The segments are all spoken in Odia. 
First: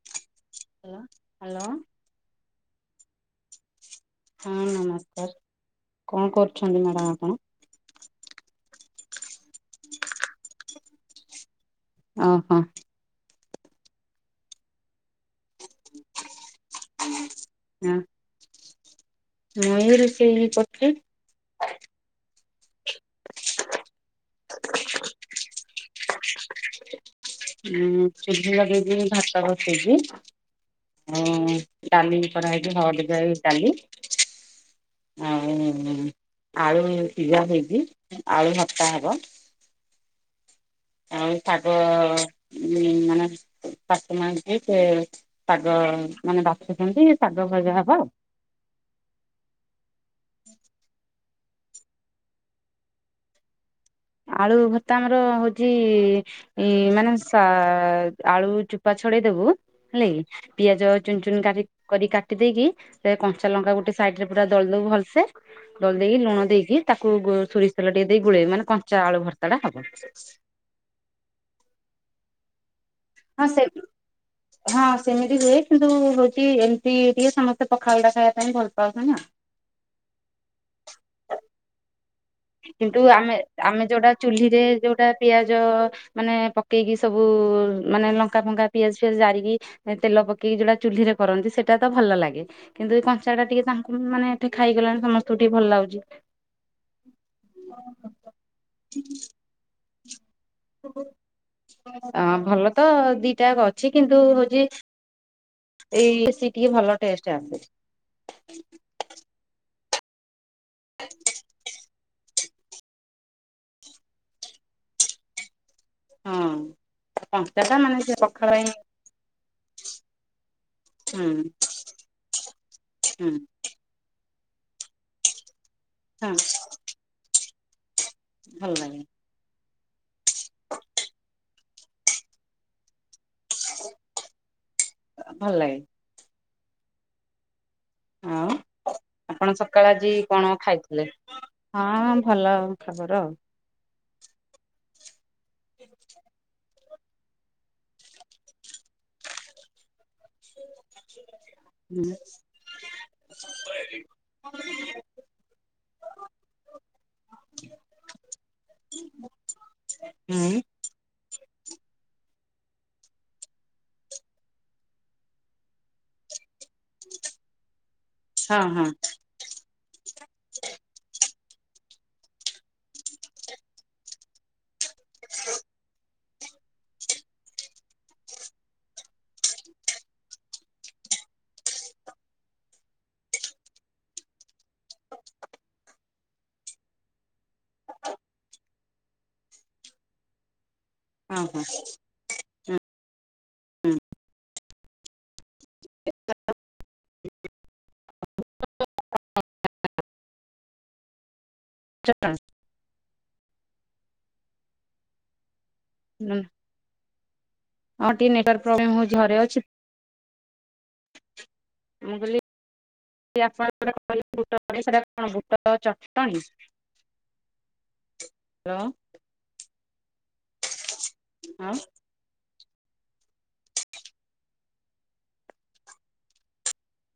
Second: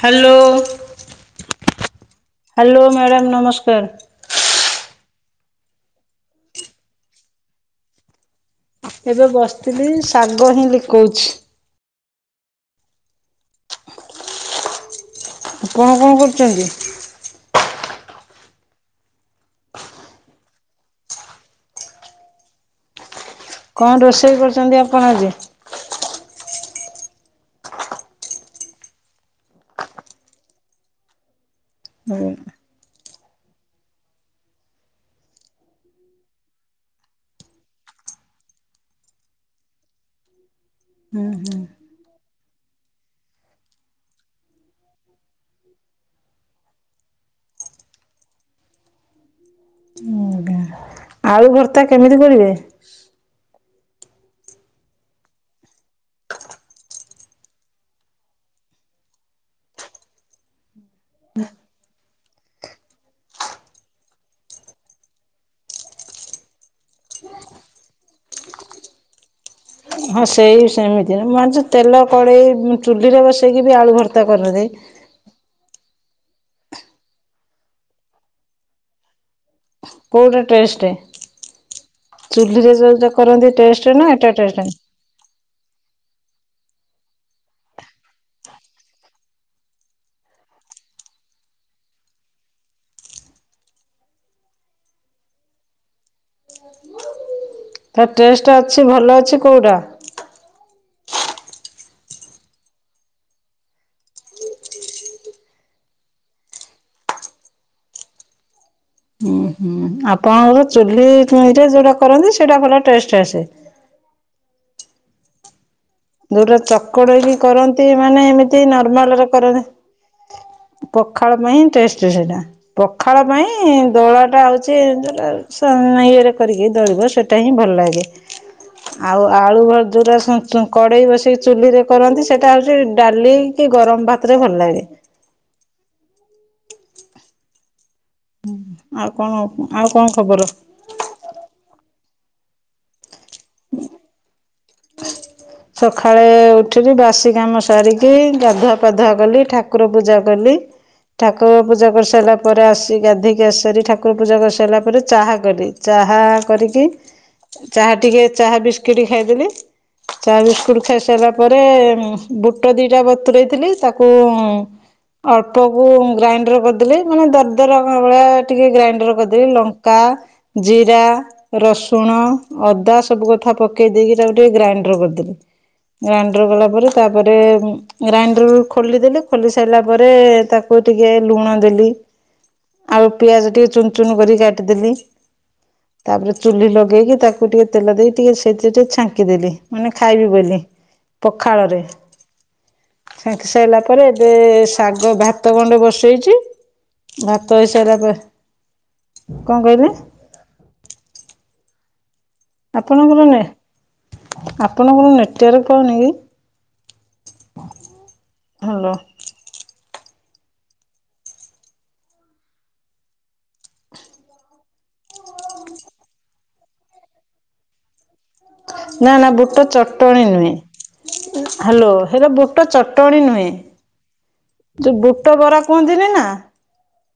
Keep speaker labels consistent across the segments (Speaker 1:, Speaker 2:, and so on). Speaker 1: Hello.
Speaker 2: Hello. Hello
Speaker 1: hello madam ନମସ୍କାର।
Speaker 2: ହଁ ନମସ୍କାର, କଣ କରୁଛନ୍ତି ମ୍ୟାଡାମ ଆପଣ?
Speaker 1: ଏବେ ବସିଥିଲି ଶାଗ ହିଁ ଲିକଉଛି।
Speaker 2: ଓହୋ।
Speaker 1: କଣ କଣ କରୁଛନ୍ତି।
Speaker 2: ଆଜ୍ଞା। ମୁଇ ରୋଷେଇ କରୁଥିଲି।
Speaker 1: କଣ ରୋଷେଇ କରୁଛନ୍ତି ଆପଣ ଆଜି?
Speaker 2: ଉଁ ଚୁଲି ଲଗେଇବି ଭାତ ବସେଇବି ଆ ଡାଲି
Speaker 1: ହୁଁ
Speaker 2: କରା ହେଇଚି ହଳଦି ଯାଇ ଡାଲି ଆଉ। ଆଳୁ ସିଜା ହେଇଚି ଆଳୁ ଭର୍ତ୍ତା ହବ। ଆଉ ଶାଗ ଉଁ ମାନେ [unintelligible] ସେ ଶାଗ ମାନେ ବାଛୁଛନ୍ତି ଶାଗଭଜା ହବ ଆଉ। [inaudible]
Speaker 1: ଆଜ୍ଞା ଆଳୁ ଭର୍ତ୍ତା କେମିତି କରିବେ?
Speaker 2: ଆଳୁ ଭତ୍ତା ଆମର ହଉଚି ଇ ମାନେ ସା ଆଳୁ ଚୁପା ଛାଡେଇ ଦେବୁ ହେଲା କି ପିଆଜ ଚୁନ ଚୁନ କରିକି କାଟି ଦେଇକି ସେଥିରେ କଞ୍ଚା ଲଙ୍କା ଗୋଟେ ସାଇଟରେ ପୁରା ଦଳିଦେବୁ ଭଲସେ ଦଳିଦେଇକି ଲୁଣ ଦେଇକି ତାକୁ ଶୋରିଷ ତେଲ ଟିକେ ଦେଇକି ଗୋଳେଇବୁ ମା ଆଳୁ ଭର୍ତ୍ତାଟା ହେବ।
Speaker 1: ହଁ ସେଇ ସେମିତି ମୁଁ ଆଜି ତେଲ କଡ଼େଇ ଚୁଲିରେ
Speaker 2: ହଁ ସେ
Speaker 1: ବସେଇକି ବି ଆଳୁ ଭର୍ତ୍ତା କରନ୍ତି।
Speaker 2: ହଁ ସେମିତି ହୁଏ କିନ୍ତୁ ହେଉଛି ଏମିତି ଟିକେ ସମସ୍ତେ ପଖାଲଟା ଖାଇବାକୁ ପାଇଁ ଭଲ ପାଉଛନ୍ତି ନା।
Speaker 1: କଉଟା ଟେଷ୍ଟ? ଚୁଲିରେ
Speaker 2: କିନ୍ତୁ
Speaker 1: ଯୋଉଟା
Speaker 2: ଆମେ
Speaker 1: କରନ୍ତି
Speaker 2: ଆମେ
Speaker 1: ଟେଷ୍ଟ ନା
Speaker 2: ଯୋଉଟା
Speaker 1: ଏଟା
Speaker 2: ଚୁଲିରେ
Speaker 1: ଟେଷ୍ଟ?
Speaker 2: ଯଉଟା ପିଆଜ ମାନେ ପକେଇକି ସବୁ ମାନେ ଲଙ୍କା ଫଙ୍କା ପିଆଜ ଫିଆଜ ଜାରିକି ତେଲ ପକି ଯୋଉଟା ଚୁଲିରେ କରନ୍ତି। ସେଇଟା ତ ଭଲ ଲାଗେ କିନ୍ତୁ ଏ କଞ୍ଚାଟା ଟିକେ ତାଙ୍କୁ ମାନେ ଏଠି ଖାଇଗଲେଣି ସମସ୍ତଙ୍କୁ ଟିକେ ଭଲ ଲାଗୁଛି। [inaudible]
Speaker 1: ତ ଟେଷ୍ଟ ଅଛି ଭଲ ଅଛି କଉଟା?
Speaker 2: ଭଲ ତ ଦୁଇଟାକ ଅଛି କିନ୍ତୁ ହଉଛି ଏଇ [unintelligible] ଟିକେ ଭଲ ଟେଷ୍ଟ ଆସେ।
Speaker 1: ଆପଣଙ୍କ ଚୁଲିରେ ଯୋଉଟା କରନ୍ତି ସେଇଟା ଭଲ ଟେଷ୍ଟ ଆସେ।
Speaker 2: ହଁ।
Speaker 1: ଯଉଟା ଚକଡ଼ିକି
Speaker 2: କଞ୍ଚା ଟା
Speaker 1: କରନ୍ତି
Speaker 2: ସେ
Speaker 1: ମାନେ
Speaker 2: ପଖାଳ
Speaker 1: ଏମିତି
Speaker 2: ପାଇଁ
Speaker 1: ନର୍ମାଲରେ କରା
Speaker 2: ହୁଁ
Speaker 1: ପଖାଳ ପାଇଁ ଟେଷ୍ଟ ସେଇଟା ପଖାଳ
Speaker 2: ହୁଁ
Speaker 1: ପାଇଁ ଦୋଳା ସେଟା ହଉଛି ଧର ୟେ
Speaker 2: ହଁ
Speaker 1: ରେ କରିକି ଦଳିବ ସେଇଟା ହିଁ ଭଲ ଲାଗେ।
Speaker 2: ଭଲ ଲାଗେ
Speaker 1: ଆଉ ଆଳୁ ଯୋଉଟା [unintelligible] କଡେଇ ବସେଇକି ଚୁଲିରେ କରନ୍ତି ସେଟା ହଉଛି। ଡାଲି କି ଗରମ ଭାତରେ ଭଲ ଲାଗେ।
Speaker 2: ଭଲ ଲାଗେ। ହଉ
Speaker 1: ଆଉ କଣ
Speaker 2: ଆପଣ
Speaker 1: ଆଉ
Speaker 2: ସକାଳ ଆଜି
Speaker 1: ଖବର?
Speaker 2: କଣ ଖାଇଥିଲେ? ହଁ ଭଲ ଖବର ଆଉ।
Speaker 1: ସକାଳେ ଏଠି ବାସି କାମ ସାରିକି ଗାଧୁଆ ପାଧୁଆ କଲି ଠାକୁର ପୂଜା କଲି। ଠାକୁର ପୂଜା
Speaker 2: ହୁଁ
Speaker 1: କରିସାରିଲା ପରେ ଆସି ଗାଧିକି ଆସିସାରି ଠାକୁର ପୂଜା କରିସାରିଲା ପରେ ଚାହା କଲି ଚାହା ଚାହା କରିକି ଚାହା ଟିକେ ଚାହା ବିସ୍କିଟ ଖାଇଦେଲି। ଚା
Speaker 2: ହୁଁ
Speaker 1: ବିସ୍କୁଟ୍ ଖାଇ ସାରିଲା ପରେ। ବୁଟ ଦିଟା ବତୁରେଇ ଥିଲି ତାକୁ ଅଳ୍ପକୁ ଗ୍ରାଇଣ୍ଡର କରି ମାନେ ଦରଦର ହେବାଭଳି
Speaker 2: ହଁ
Speaker 1: ଟିକେ
Speaker 2: ହଁ।
Speaker 1: ଗ୍ରାଇଣ୍ଡର କରିଦେଲି ଲଙ୍କା ଜିରା ରସୁଣ ଅଦା ସବୁ କଥା ପକେଇ ଦେଇକି ତାକୁ ଟିକେ ଗ୍ରାଇଣ୍ଡର କରିଦେଲି। ଗ୍ରାଇଣ୍ଡର ଗଲାପରେ ତାପରେ ଗ୍ରାଇଣ୍ଡର ଖୋଲିଦେଲି ଖୋଲି ସାରିଲା ପରେ ତାକୁ ଟିକେ ଲୁଣ ଦେଲି ଆଉ ପିଆଜ ଟିକେ ଚୁନଚୁନ କରି କାଟିଦେଲି। ତାପରେ ଚୁଲି ଲଗେଇକି ତାକୁ ଟିକେ ତେଲ ଦେଇକି ଟିକେ ସେଇଥି ଟିକେ ଛାଙ୍କି ଦେଲି। ମାନେ ଖାଇବି ବୋଲି
Speaker 2: ହଁ ହଁ
Speaker 1: ପଖାଳରେ। ସେକି ସାରିଲା ପରେ ଏବେ ଶାଗ ଭାତ ଭାତ ହେଇସାରିଲା ପରେ କଣ କହିଲେ?
Speaker 2: [unintelligible]
Speaker 1: ଆପଣଙ୍କର ନୁ ଏଆପଣଙ୍କର ନେଟୱାର୍କ ନେଇ।
Speaker 2: ହଁ ଟିକେ ନେଟୱାର୍ ପ୍ରୋବ୍ଲେମ ହଉଛି ଘରେ ଅଛି। ମୁକଲି। [unintelligible] ଆପଣଙ୍କ କହିଲେ [inaudible] ସେଟା କଣ ବୁଟ ଚଟଣୀ। [inaudible]
Speaker 1: ନା ନା ବୁଟ ଚଟଣୀ ନୁହେଁ
Speaker 2: ହଁ
Speaker 1: ହ୍ୟାଲୋ ହେରା ବୁଟ ବୁଟ ଚଟଣି ନୁହେଁ। ତ ବୁଟ ବରା କୁହନ୍ତିନି ନା?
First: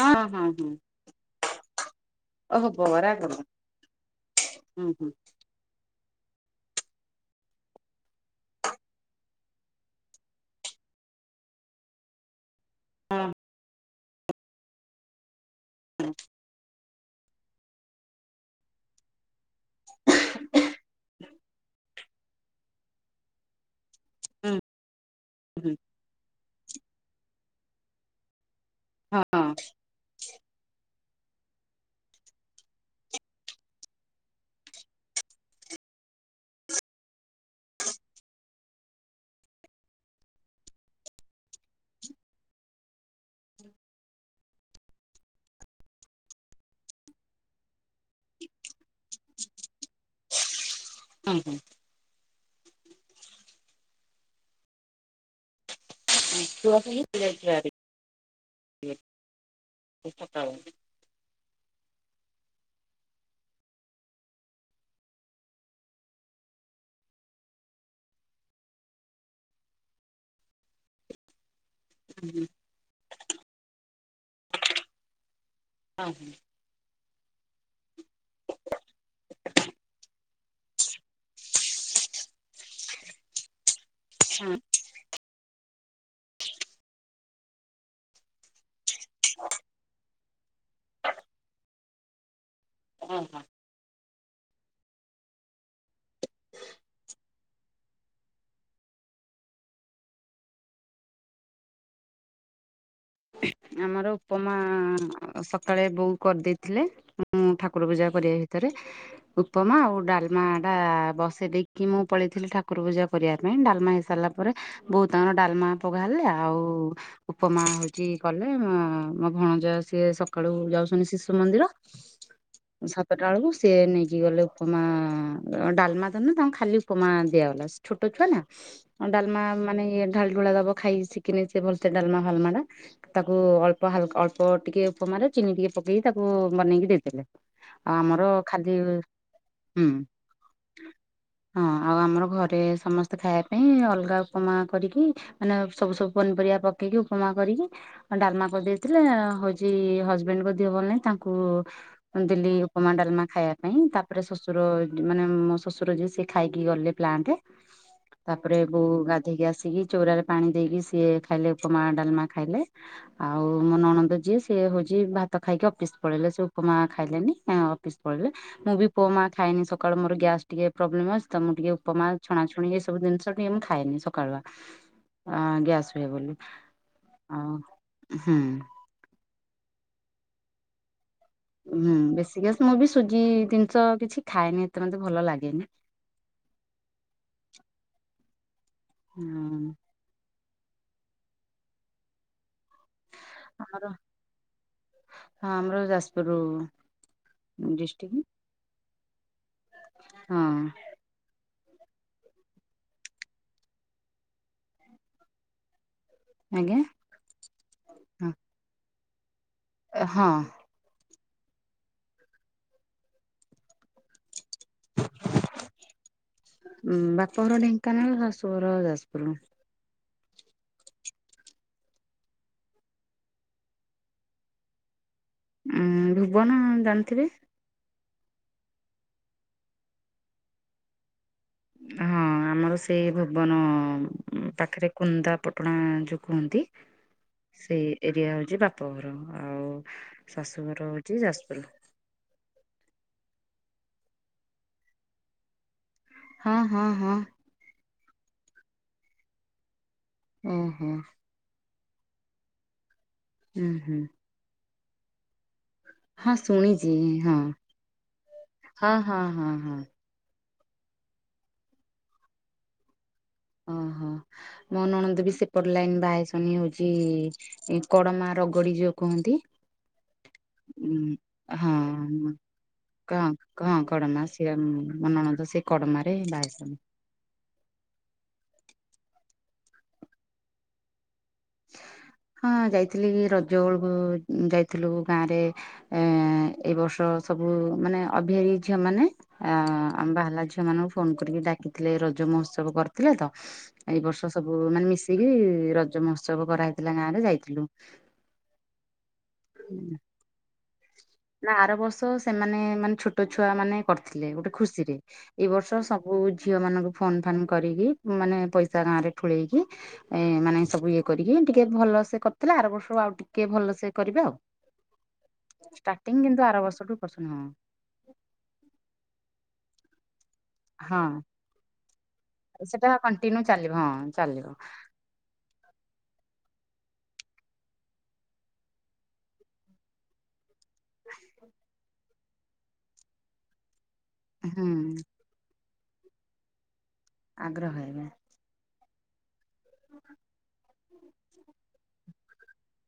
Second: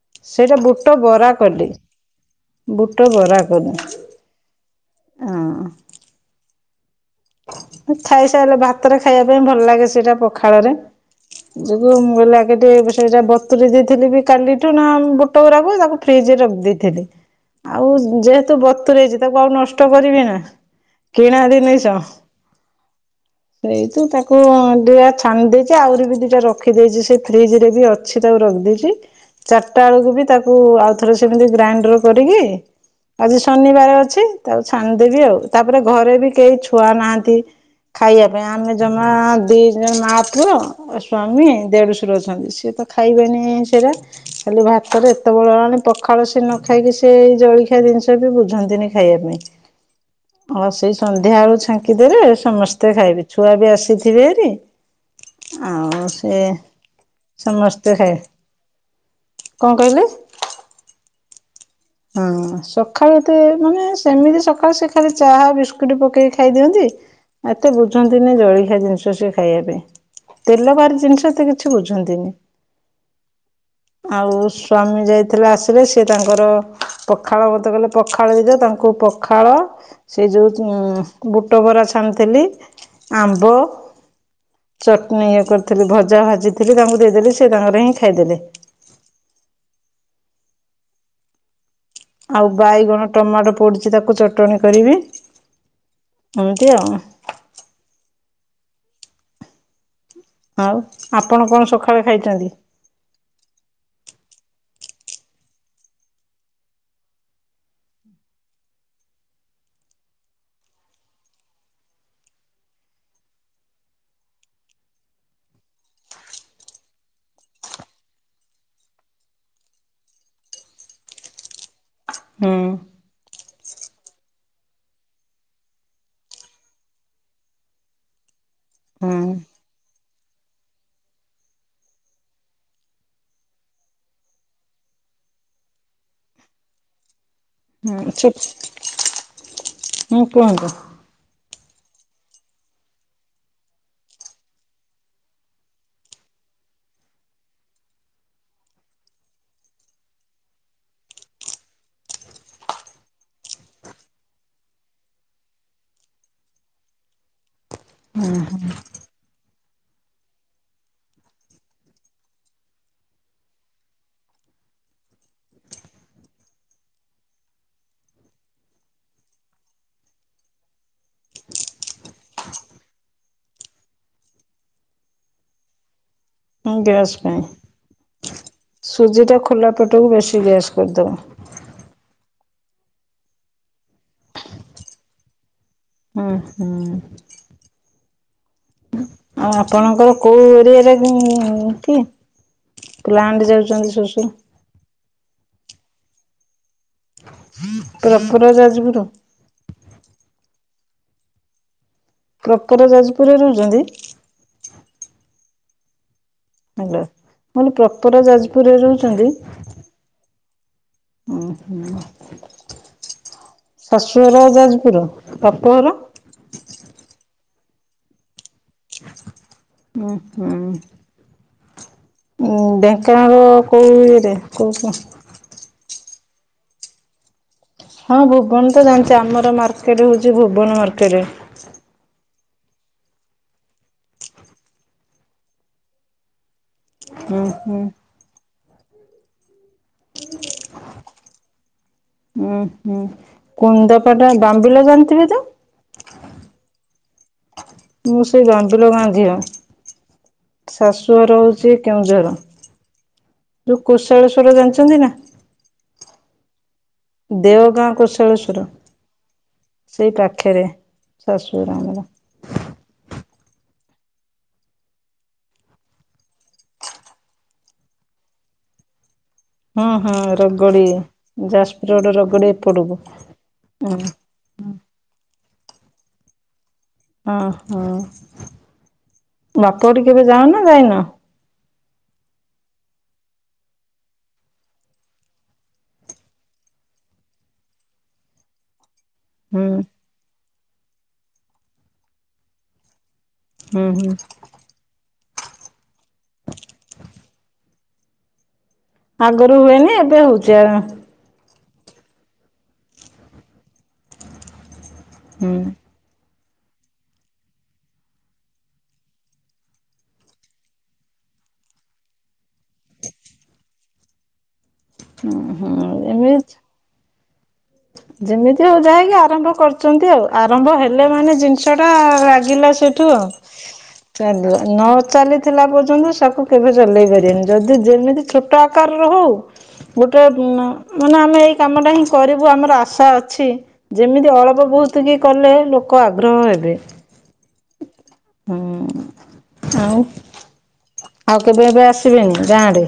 Speaker 2: ହଁ ହଁ
Speaker 1: ସେଇଟା
Speaker 2: ହଁ
Speaker 1: ବୁଟ ବରା କଲି
Speaker 2: ଓହୋ
Speaker 1: ବୁଟ
Speaker 2: କର
Speaker 1: ବରା କଲି।
Speaker 2: ହୁଁ ହୁଁ।
Speaker 1: ଖାଇସାରଲେ ଭାତରେ ଖାଇବା ପାଇଁ ଭଲ ଲାଗେ ସେଇଟା ପଖାଳରେ। [unintelligible] ସେଟା
Speaker 2: ହଁ
Speaker 1: ବତୁୁରୀଇ ଦେଇଥିଲି ବି କାଲିଠୁ ନା ବୁଟ ଗୁଡ଼ାକୁ ତାକୁ
Speaker 2: ହୁଁ
Speaker 1: ଫ୍ରିଜ ରେ ରଖୀ ଦେଇଥିଲି। ଆଉ ଯେହେତୁ ବତୁରେଇଚି ତାକୁ ଆଉ ନଷ୍ଟ କରିବି ନା। କିଣା ଜିନିଶ। ସେଇତୁ ତାକୁ
Speaker 2: ହୁଁ
Speaker 1: ଦୁଟା ଛାଣି
Speaker 2: ହୁଁ
Speaker 1: ଦେଇଛି ଆହୁରି ବି ଦିଟା ରଖ ଫ୍ରିଜରେ ବି ଅଛି ତାକୁ ରଖିଦେଇଚି
Speaker 2: ହଁ
Speaker 1: ଚାରିଟା ବେଳକୁ ବି ତାକୁ ପଥରେ ସେମିତି ଗ୍ରାଇଣ୍ଡର କରିକି ଆଜି ଶନିବାର ଅଛି ତାକୁ ଛାଣିଦେବି ଆଉ ତାପରେ ଘରେ ବି କେହି ଛୁଆ ନାହାନ୍ତି। ଖାଇବା ପାଇଁ ଆମେ ଜମା ଦି ଜଣ ମା ପୁଅ ସ୍ଵାମୀ ଦେଢଶର ଅଛନ୍ତି ସି ଖାଇବେନି ସେଇଟା ଖାଲି ଭାତରେ ଏତେବେଳ ହେଲାଣି ପଖାଳ ସେ ନ ଖାଇକି ସେ ଜଳଖିଆ ଜିନିଷ ବି ବୁଝନ୍ତିନି ଖାଇବା ପାଇଁ ଆ ସେଇ ସନ୍ଧ୍ୟା
Speaker 2: ହଁ
Speaker 1: ବେଳୁ
Speaker 2: ହଁ
Speaker 1: ଛାଙ୍କିଦେଲେ ସମସ୍ତେ ଖାଇବେ ଛୁଆ ବି ଆସିଥିଭାରି। ଆଉ ସେ
Speaker 2: ପୁଅ ସ୍କୁଲ
Speaker 1: ସମସ୍ତେ ଖା
Speaker 2: ସାକାଳ
Speaker 1: ହଁ ସକାଳୁତ ମାନେ ସେମିତି ସକାଳୁ ସେଖ ଚାହା ବିସ୍କୁଟ ପକେଇକି ଖାଇଦିଅନ୍ତି। ଏତେ ବୁଝନ୍ତିନି ଜଳିଖିଆ ଜିନିଷ ସ ଖାଇବା ପାଇଁ ତେଲବାର ଜିନିଷ କିଛି ବୁଝନ୍ତିନି। ଆଉ ସ୍ଵାମୀ ଯାଇଥିଲେ ଆସିଲେ ସି
Speaker 2: ହଁ ହଁ
Speaker 1: ତାଙ୍କର ପଖାଳ ମତେ କହଲେ ପଖାଳ ବିଦ ତାଙ୍କୁ ପଖାଳ ସେ ଯୋଉ ଉ ବୁଟ ଭରା ଛାନଥିଲି ଆମ୍ବ
Speaker 2: ହଁ
Speaker 1: ଚଟନି ଥିଲ ଭଜା ଭାଜିଥିଲି ତାଙ୍କୁ ଦେଇଦେଲି ସେ ତାଙ୍କର ହିଁ ଖାଇଦେଲେ। ଆଉ ବାଇଗଣ ଟମାଟୋ ପଡ଼ିୁଛି ତାକୁ ଚଟଣି କରିବି। ଏମତି ଆଉ। ଆଉ ଆପଣ କଣ ସକାଳେ ଖାଇଛନ୍ତି?
Speaker 2: ଆମର ଉପମା ସକାଳେ ବୋଉ କରିଦେଇଥିଲେ ମୁଁ ଠାକୁର ପୂଜା ପର ଭିତରେ ଉପମା ଆଉ ଡାଲମା ଟା ବସେ ଦେଇକି ମୁଁ ପଳେଇଥିଲି ଠାକୁର ପୂଜା କରିବା ପାଇଁ ଡାଲମା ହେଇସାରିଲା ପରେ ବୋଉ ତାଙ୍କର ଡାଲମା ପଘାରିଲେ ହେଲେ ଆଉ ଉପମା ହ କି କଲେ ମୋ ଭଣଜା ସିଏ ସକାଳୁ ଯାଉଛନ୍ତି ଶିଶୁ ମନ୍ଦିର
Speaker 1: ହୁଁ
Speaker 2: ସାତଟା ବେଳକୁ ସି ନେଇକି ଗଲେ ଉପମା ଡାଲମା ତ ନା ତାଙ୍କୁ ଖାଲି ଉପମା ଦିଆଗଲା ଛୋଟ ଛୁଆ ନା।
Speaker 1: ହୁଁ
Speaker 2: ଡାଲମା ମାନେ ଇଏ ଢାଲ ଢୁଳି ଦବ ଖାଇ ଶିଖିନେଇ ସେ ଭଲ ସେେ ଡାଲମା ଫାଲମା ଟା ତାକୁ ଅଳ୍ପ ହାଲ ଅଳ୍ପ ଟିକେ ଉପମାର ଚିନି ଟିକେ ପକେଇକି ତାକୁ ବନେଇକି ଦେଇଲେ। ଆଉ
Speaker 1: ହୁଁ
Speaker 2: ଆମର
Speaker 1: ଚୁପ୍
Speaker 2: ଖାଲି ହୁଁ।
Speaker 1: ହୁଁ କୁହନ୍ତୁ
Speaker 2: ହଁ ଆଉ ଆମର ଘରେ ସମସ୍ତେ ଖାଇବା ପାଇଁ ଅଲଗା ଉପମା କରିକି ମାନେ ସବୁ ସବୁ ପନି ପରିବା ପକେଇକି ଉପମା କରି ଡାଲମା କରିଦେଇଥିଲେ ହୋଉଚି ହଜବେଣ୍ଡଙ୍କ ଭଲ ନାହିଁ ତାଙ୍କୁ ଦେଲି ଉପମା ଡାଲମା ଖାଇବା ପାଇଁ ତାପରେ ଶଶୁର ମାନେ ମୋ ଶଶୁର ଯିଏ ସେିଏ ଖାଇକି ଗଲେ ପ୍ଲାଣ୍ଟ। ତାପରେ ବୋଉ ଗାଧେଇକି ଆସିକି ଚଉଁରାରେ ପାଣି ଦେଇକି ସିଏ ଖାଇଲେ ଉପମା ଡାଲମା। ଖାଇଲେ ଆଉ ମୋ ନଣନ୍ଦ ଯିଏ ସିଏ ହେଉଛି ଭାତ ଖାଇକି ଅଫିସ ପଳେଇଲେ, ସେ ଉପମା ଖାଇଲେନି। ହଁ ଅଫିସ ପଳେଇଲେ। ମୁଁ ବି ଉପମା ଖାଇନି ସକାଳୁ ମୋର ଗ୍ୟାସ୍ ଟିକେ ପ୍ରୋବ୍ଲେମ୍ ଅଛି ତ ମୁଁ ଟିକେ ଉପମା ଛଣାଛୁଣି ଏଇସବୁ ଜିନିଷ ଟିକେ ମୁଁ ଖାଏନି ସକାଳୁଆ, ଆ ଗ୍ୟାସ ହୁଏ ବୋଲି।
Speaker 1: ହଁ ଗ୍ୟାସ୍
Speaker 2: ଆଉ
Speaker 1: ପାଇଁ।
Speaker 2: ହୁଁ
Speaker 1: ସୁଜିଟା ଖୋଲା ପେଟକୁ ବେଶୀ ଗ୍ୟାସ୍ କରିଦବ।
Speaker 2: ହୁଁ ବେଶୀ ଗ୍ୟାସ ମୁଁ ବି ସୁଜି ଜିନିଷ କିଛି ଖାଏନି ଏତେ ମତେ ଭଲ ଲାଗେନି।
Speaker 1: ଓ ହୁଁ।
Speaker 2: ହ
Speaker 1: ଆଉ ଆପଣଙ୍କର କୋଉ ଏରିଆରେ ଇଁ କି? ପ୍ଲାଣ୍ଟ
Speaker 2: ଆମର
Speaker 1: ଯାଉଚନ୍ତି ଶ୍ଵଶୁର।
Speaker 2: ହଁ ଆମର ଯାଜପୁରରୁୁ
Speaker 1: ପ୍ରପର ଯାଜପୁରୁ?
Speaker 2: ହଁ
Speaker 1: ପ୍ରପର ଯାଜପୁରରେ ରହୁଛନ୍ତି?
Speaker 2: ଆଜ୍ଞା
Speaker 1: ହ୍ୟାଲୋ। ମୁଁ କହିଲି ପ୍ରପର ଯାଜପୁରରେ ରହୁଛନ୍ତି?
Speaker 2: ହଁ।
Speaker 1: ଉଁ ହୁଁ। ଶାଶୂଘର ଯାଜପୁରୁ, ବାପଘର?
Speaker 2: ବାପଘର ଢେଙ୍କାନାଳ, ଶାଶୂଘର ଯାଜପୁରୁ।
Speaker 1: ଓ ହୁଁ। ଢେଙ୍କାନାଳ କୋଉ ଇଏରେ? କୋଉ ଉଁ
Speaker 2: ଉଁ ଭୁବନ ଜାଣିଥିବେ
Speaker 1: ହଁ ଭୁବନ ତ ଜାଣିଚି। ଆମର ମାର୍କେଟ ହଉଚି ଭୁବନ ମାର୍କେଟେ।
Speaker 2: ହଁ ଆମ ଆମର ସେଇ ଭୁବନ ପାଖରେ କୁନ୍ଦାପଟଣା ଯୋଉ କୁହନ୍ତି
Speaker 1: ଉଁ ହୁଁ
Speaker 2: ସେଇ ଏରିଆ ହଉଛି ବାପଘର, ଆଉ ଶାଶୂଘର ହଉଛି ଯାଜପୁର।
Speaker 1: ଉଁ ହୁଁ। କୁନ୍ଦାପଟା ବାମ୍ବିଲ ଜାଣିଥିବେ ତ?
Speaker 2: ହଁ ହଁ ହଁ।
Speaker 1: ମୁଁ ସେଇ ବାମ୍ବିଲ ଗାଁ ଝିଅ।
Speaker 2: ଓହୋ
Speaker 1: ଶାଶୂଘର ହଉ ଚି କେଉଁଝର।
Speaker 2: ହୁଁ
Speaker 1: ଯୋଉ
Speaker 2: ହୁଁ
Speaker 1: କୋଷାଳେଶ୍ଵର ଜାଣିଚନ୍ତି ନା
Speaker 2: ହଁ ଶୁଣି
Speaker 1: ଦେଓ ଗାଁ କୋଷାଳେଶ୍ଵର।
Speaker 2: ହଁ ହଁ ହଁ ହଁ
Speaker 1: ସେଇ ପାଖ ପାଖେରେ ଶାଶୂଘର ଆମର।
Speaker 2: ହଁ ହଁ। ମୋ ନଣନ୍ଦ ବି ସେପଟ ଲାଇନ ବାହା ହେଇଛନ୍ତି ଇଏ ହଉଚି, ଇ କଡମା ରଗଡି ଯୋଉ କୁହନ୍ତି।
Speaker 1: ହୁଁ ହଁ ରଗଡି
Speaker 2: ଉଁ ହଁ
Speaker 1: ଯାଜପୁର ରୋଡ ରଗଡି ଏପଟକୁ
Speaker 2: ଏମ୍ ମୋ ନଣନ୍ଦ ସେ କଡମାରେ ବାହାହେଇଛନ୍ତି।
Speaker 1: ଅ ହଁ। ବାପଘଟି କେବେ ଯାଅ ନା ଯାଇନ?
Speaker 2: ହ [inaudible] ହଁ ଯାଇଥିଲି, ରଜ ବେଳକୁ ଯାଇଥିଲୁ ଗାଁରେ ଏଇ ବର୍ଷ ସବୁ ମାନେ ଅଭିଆରୀ ଝିଅମାନେ
Speaker 1: ହୁଁ
Speaker 2: ଆମ ବାହାହେଲା ଝିଅ ମାନଙ୍କୁ ଫୋନ କରିକି ଡାକିଥିଲେ, ଏଇ ରଜ ମହୋତ୍ସବ କରିଥିଲେ ତ
Speaker 1: ହୁଁ
Speaker 2: ଏଇ
Speaker 1: ହୁଁ
Speaker 2: ବର୍ଷ ସବୁ ମାନେ ମିଶିକି ରଜ ମହତ୍ସ ତ୍ସବ କରାହେଇଥିଲା ଗାଁରେ ଯାଇଥିଲୁ।
Speaker 1: ଆଗରୁ ହୁଏନି ଏବେ ହଉଛି ଆ
Speaker 2: ନା ଆର ବର୍ଷ ସେମାନେ ମାନେ ଛୋଟ ଛୁଆ ମାନେ କରିଥିଲେ, ଗୋଟେ ଖୁସିରେ ଏଇ
Speaker 1: ହୁଁ
Speaker 2: ବର୍ଷ ସବୁ ଝିଅ ମାନଙ୍କୁ ଫୋନ ଫାନ କରିକି ମାନେ ପଇସା ଗାଁ ରେ ଠୁଳେଇକି, ଏ ମାନେ ସବୁ ଇଏ କରିକି ଟିକେ ଭଲ ସେ କରିଥିଲା, ଆର ବର୍ଷକୁ ଆଉ ଟିକେ ଭଲସେ କରିବେ ଆଉ।
Speaker 1: ହୁଁ ହୁଁ
Speaker 2: ଷ୍ଟାର୍ଟିଂ କିନ୍ତୁ
Speaker 1: ଏମିତି
Speaker 2: ଆର ବର୍ଷଠୁ ପଶୁ
Speaker 1: ଯେମିତି ହଉ ଯାହା ହେଇକି ଆରମ୍ଭ କରିଚନ୍ତି ଆଉ। ଆରମ୍ଭ ହେଲେ
Speaker 2: ହଁ
Speaker 1: ମାନେ ଜିନିଷ ଟା
Speaker 2: ହଁ
Speaker 1: ଲାଗିଲା
Speaker 2: ସେଟା
Speaker 1: ସେଇଠୁ ଆଉ।
Speaker 2: କଣ୍ଟିନ୍ୟୁ ଚାଲିବ ହଁ
Speaker 1: ଚାଲିବ ନ ଚାଲିଥିଲା ପର୍ଯ୍ୟନ୍ତ ସାକୁ କେବେ ଚଲେଇ ପାରିବେନି ଯଦି ଯେମିତି ଛୋଟ ଆକାରରେ ହଉ ଗୋଟେ ମାନେ ଆମେ ଏଇ କାମ ଟା ହିଁ କରିବୁ ଆମର ଆଶା ଅଛି। ଯେମିତି ଅଳପ
Speaker 2: ହୁଁ
Speaker 1: ବହୁତ କି କଲେ ଲୋକ ଆଗ୍ରହ ହେବେ।
Speaker 2: ଆଗ୍ରହ ହେବେ।
Speaker 1: ହୁଁ ଆଉ ଆଉ କେବେ ଏବେ ଆସିବେନି ଗାଁ ଆଡେ?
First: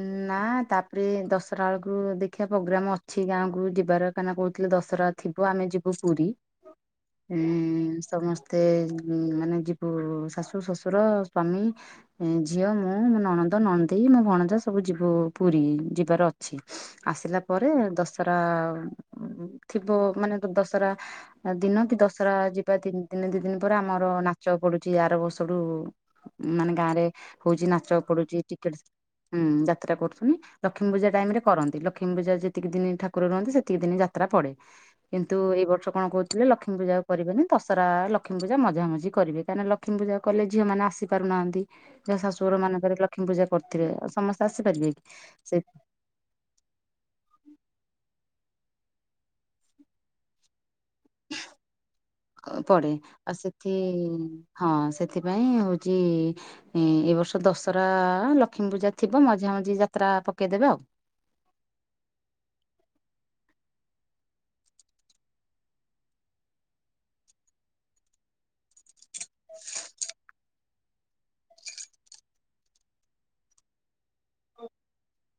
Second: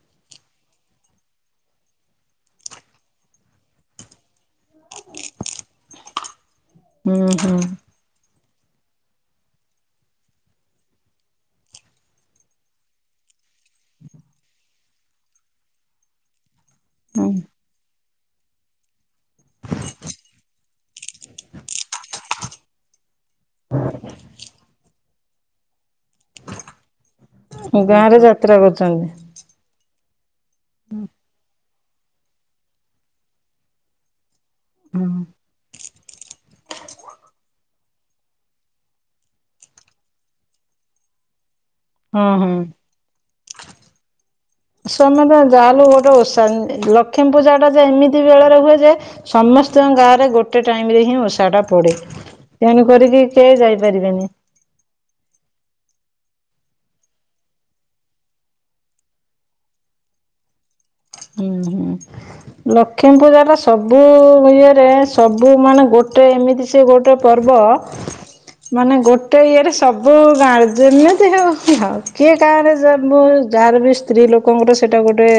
Speaker 2: ନା ତାପରେ ଦଶରା ବେଳକୁୁ ଦେଖିବା ପ୍ରୋଗ୍ରାମ ଅଛି ଗାଁ କୁ ଯିବାର କାହିଁନା କହୁଥିଲେ ଦଶରା ରା ଥିବ ଆମେ ଯିବୁ ପୁରୀ
Speaker 1: ହୁଁ ହୁଁ
Speaker 2: ସମସ୍ତେ ମତେ ମାନେ ଯିବୁ ଶାଶୁ ଶ୍ୱଶୁର ସ୍ଵାମୀ ଝିଅ ମୁଁ ମୋ ନଣନ୍ଦ ନ୍ଦ ନଣଦେଇ ମୋ ଭଣଜା ସବୁ ଯିବୁ ପୁରୀ ଯିବାର ଅଛି। ଆସିଲା ପରେ ଦସ୍ ହରା ଥିବ ମାନେ ଦଶହରା ଦିନ କି ଦଶରା ଯିବା ଦି ଦିନେ ଦିଇ ଦିନ ପରେ ଆମର ନାଚ ପଡୁଛି ଆର ବର୍ଷରୁୁ ମାନେ ଗାଁ ରେ ହଉଛି
Speaker 1: ହୁଁ
Speaker 2: ନାଚ
Speaker 1: ଗାଁ ରେ
Speaker 2: ପଡୁଛି
Speaker 1: ଯାତ୍ରା
Speaker 2: ଟିକେଟ
Speaker 1: କରୁଛନ୍ତି।
Speaker 2: ହୁଁ ଯାତ୍ରା କରୁଛୁନି ଲକ୍ଷ୍ମୀ ପୂଜା ଟାଇମ ରେ କରନ୍ତି। କ୍ଷ୍ମୀ ପୂଜା ଯେତିକି ଦିନ ଠାକୁର ରୁହନ୍ତି। ସେତିକି ଦିନ ଯାତ୍ରା ପଡେ କିନ୍ତୁ ଏଇ ବର୍ଷ କଣ କହୁଥିଲେ ଲକ୍ଷ୍ମୀ ଲକ୍ଷ୍ମୀ ପୂଜାକୁ କରିବେନି। ଦଶରା ଲକ୍ଷ୍ମୀ ପୂଜା ମଝା ମଝି କରିବେ କାହିଁକିନା ଲକ୍ଷ୍ମୀ ପୂଜାକୁ କଲେ ଝଅମାନେ ଆସିପାରୁନାହାନ୍ତି। ଯାହା ଶାଶୁଘର ମାନଙ୍କରେ ଲକ୍ଷ୍ମୀ ପୂଜା କରୁ
Speaker 1: ସମ ତ ଯାହାହେଲେ ଗୋଟୋ ଓଷା ଲକ୍ଷ୍ମୀ ପୂଜା ଟା ଯେ ଏମିତି? ସେତିିକି ବେଳରେ ହୁଏ ଯେ ସମସ୍ତଙ୍କ ଗାଁରେ ଗୋଟେ ଟାଇମରେ ହିଁ ଓଷାଟା ପଡ଼େ।
Speaker 2: ପଡେ ଆଉ ସେଥି ହଁ ସେଥିପାଇଁ ହଉଛି ଇଁ ଏ ବର୍ଷ ଦଶରା ଲକ୍ଷ୍ମୀ ପୂଜା ଥିବ ମଝା ମଝି ଯାତ୍ରା ପକେଇଦେବେ ଆଉ।
Speaker 1: ହୁଁ ହୁଁ ଲକ୍ଷ୍ମୀ ପୂଜା ଟା ସବୁ ଇଏରେ ସବୁ ମାନେ ଗୋଟେ ଗୋଟେ ଏମିତି ସେ ଗୋଟେ ପର୍ବ ମାନେ ଗୋଟେ ଇଏରେ ସବୁ ଗାଁରେ ଯେମିତି ହଉ ଆଉ କିଏ ଗାଁ ରେ ଯବୁ ଯାହାର ବି ସ୍ତ୍ରୀ ଲୋକଙ୍କର ସେଇଟା ଗୋଟେ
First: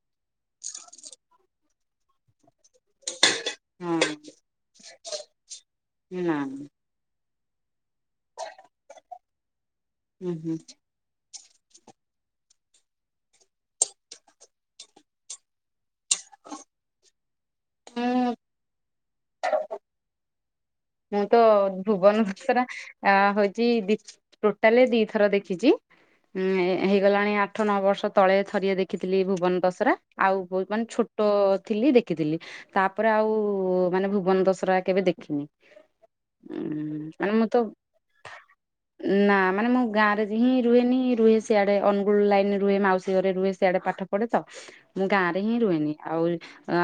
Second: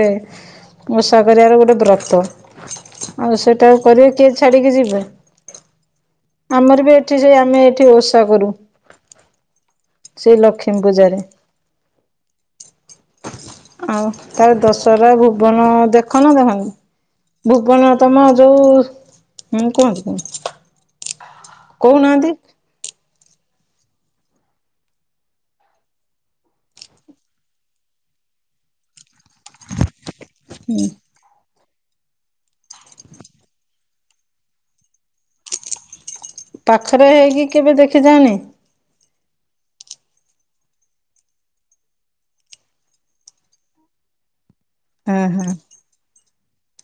Speaker 1: ଓଷା କରିବାର ଗୋଟେ ବ୍ରତ ଆଉ ସେଇଟା
Speaker 2: ହଁ
Speaker 1: କରିବେ କିଏ ଛାଡିକି ଯିବେ।
Speaker 2: ନା ହୁଁ
Speaker 1: ଆମର ବି ଏଠି ସେ ଆମେ ଏଠି ଓଷା କରୁ। ସେଇ
Speaker 2: ହୁଁ
Speaker 1: ଲକ୍ଷ୍ମୀ ପୂଜାରେ। ଆଉ ତାର ଦଶହରା ଭୁବନ ଦେ ଦେଖନ ଦେଖନ୍ତ ଭୁବନ ତମ
Speaker 2: ମୁଁ
Speaker 1: ଯୋଉ ହଁ କୁହନ୍ତି କୁହନ୍ତୁ।
Speaker 2: ମୁଁ ତ ଭୁବନ
Speaker 1: କହୁନାହାନ୍ତି
Speaker 2: ଦଶରା ଆ ହଉଛି ଦି ଟୋଟାଲ ଦିଥର ଦେଖିଛି। ଉଁ ହେଇଗଲାଣି ଆଠ ନଅ ବର୍ଷ ତଳେ ଥରିଏ ଦେଖିଥିଲି ଭୁବନ ଦଶରା। ଆଉ ବହୁତ
Speaker 1: ହୁଁ
Speaker 2: ମାନେ ଛୋଟ ଥିଲି ଦେଖିଥିଲି ତାପରେ ଆଉ ମାନେ ଭୁବନ ଦଶରା କେବେ ଦେଖିନି। ଉଁ
Speaker 1: ପାଖରେ
Speaker 2: ମାନେ ମୁଁ
Speaker 1: ହେଇକି
Speaker 2: ତ
Speaker 1: କେବେ ଦେଖିଯାଆଣି?
Speaker 2: ନା ମାନେ ମୁଁ ଗାଁରେ ହିଁ ରୁହେନି ରୁହେ ସିଆଡ଼େ ଅନୁଗୁଳ ଲାଇନ୍ରେ ରୁହେ ମାଉସୀ ଘରେ ରୁହେ ସିଆଡ଼େ ପାଠ ପଢ଼େ ତ। ମୁଁ ଗାଁ
Speaker 1: ହଁ
Speaker 2: ରେ
Speaker 1: ହଁ
Speaker 2: ହିଁ ରୁହେନି ଆଉ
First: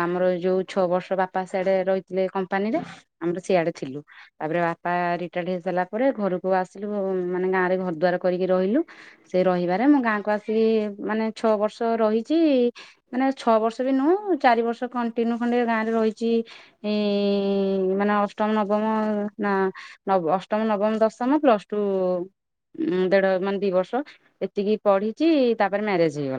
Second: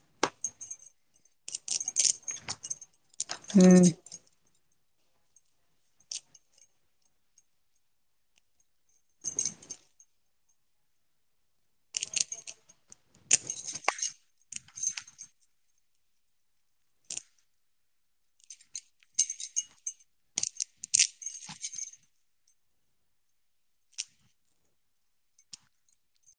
Speaker 2: ଆମର ଯୋଉ ଛଅ ବର୍ଷ ବାପା ସିଆଡେ ରହିଥିଲେ କମ୍ପାନୀରେ ଆମର ସିଆଡେ
Speaker 1: ହୁଁ
Speaker 2: ଥିଲୁ ତାପରେ ବାପା ରିଟାୟାର୍ଡ ହେଇସାରିଲା ପରେ ଘରକୁ ଆସିଲୁ ମାନେ ଗାଁ ରେ ଘର ଦ୍ୱାର କରିକି ରହିଲୁ ସେ ରହିବାରେ ମୁଁ ଗାଁକୁ ଆସିକି ମାନେ ଛଅ ବର୍ଷ ରହିଛି ମାନେ ଛଅ ବର୍ଷ ବି ନୁହଁ ଚାରି ବର୍ଷ କଣ୍ଟିନିଉ ଖଣ୍ଡେ ଗାଁରେ ରହିଛି ଏ ମାନେ ଅଷ୍ଟ ଷ୍ଟମ ନବମ ନା ନବ ଅଷ୍ଟମ ନବମ ଦଶମ ପ୍ଲସ ଟୁ ଉ ଦେଢ ମାନେ ଦି ବର୍ଷ ଏତିକି ପଢିଚି ତାପରେ ମ୍ୟାରେଜ ହେଇଗଲା।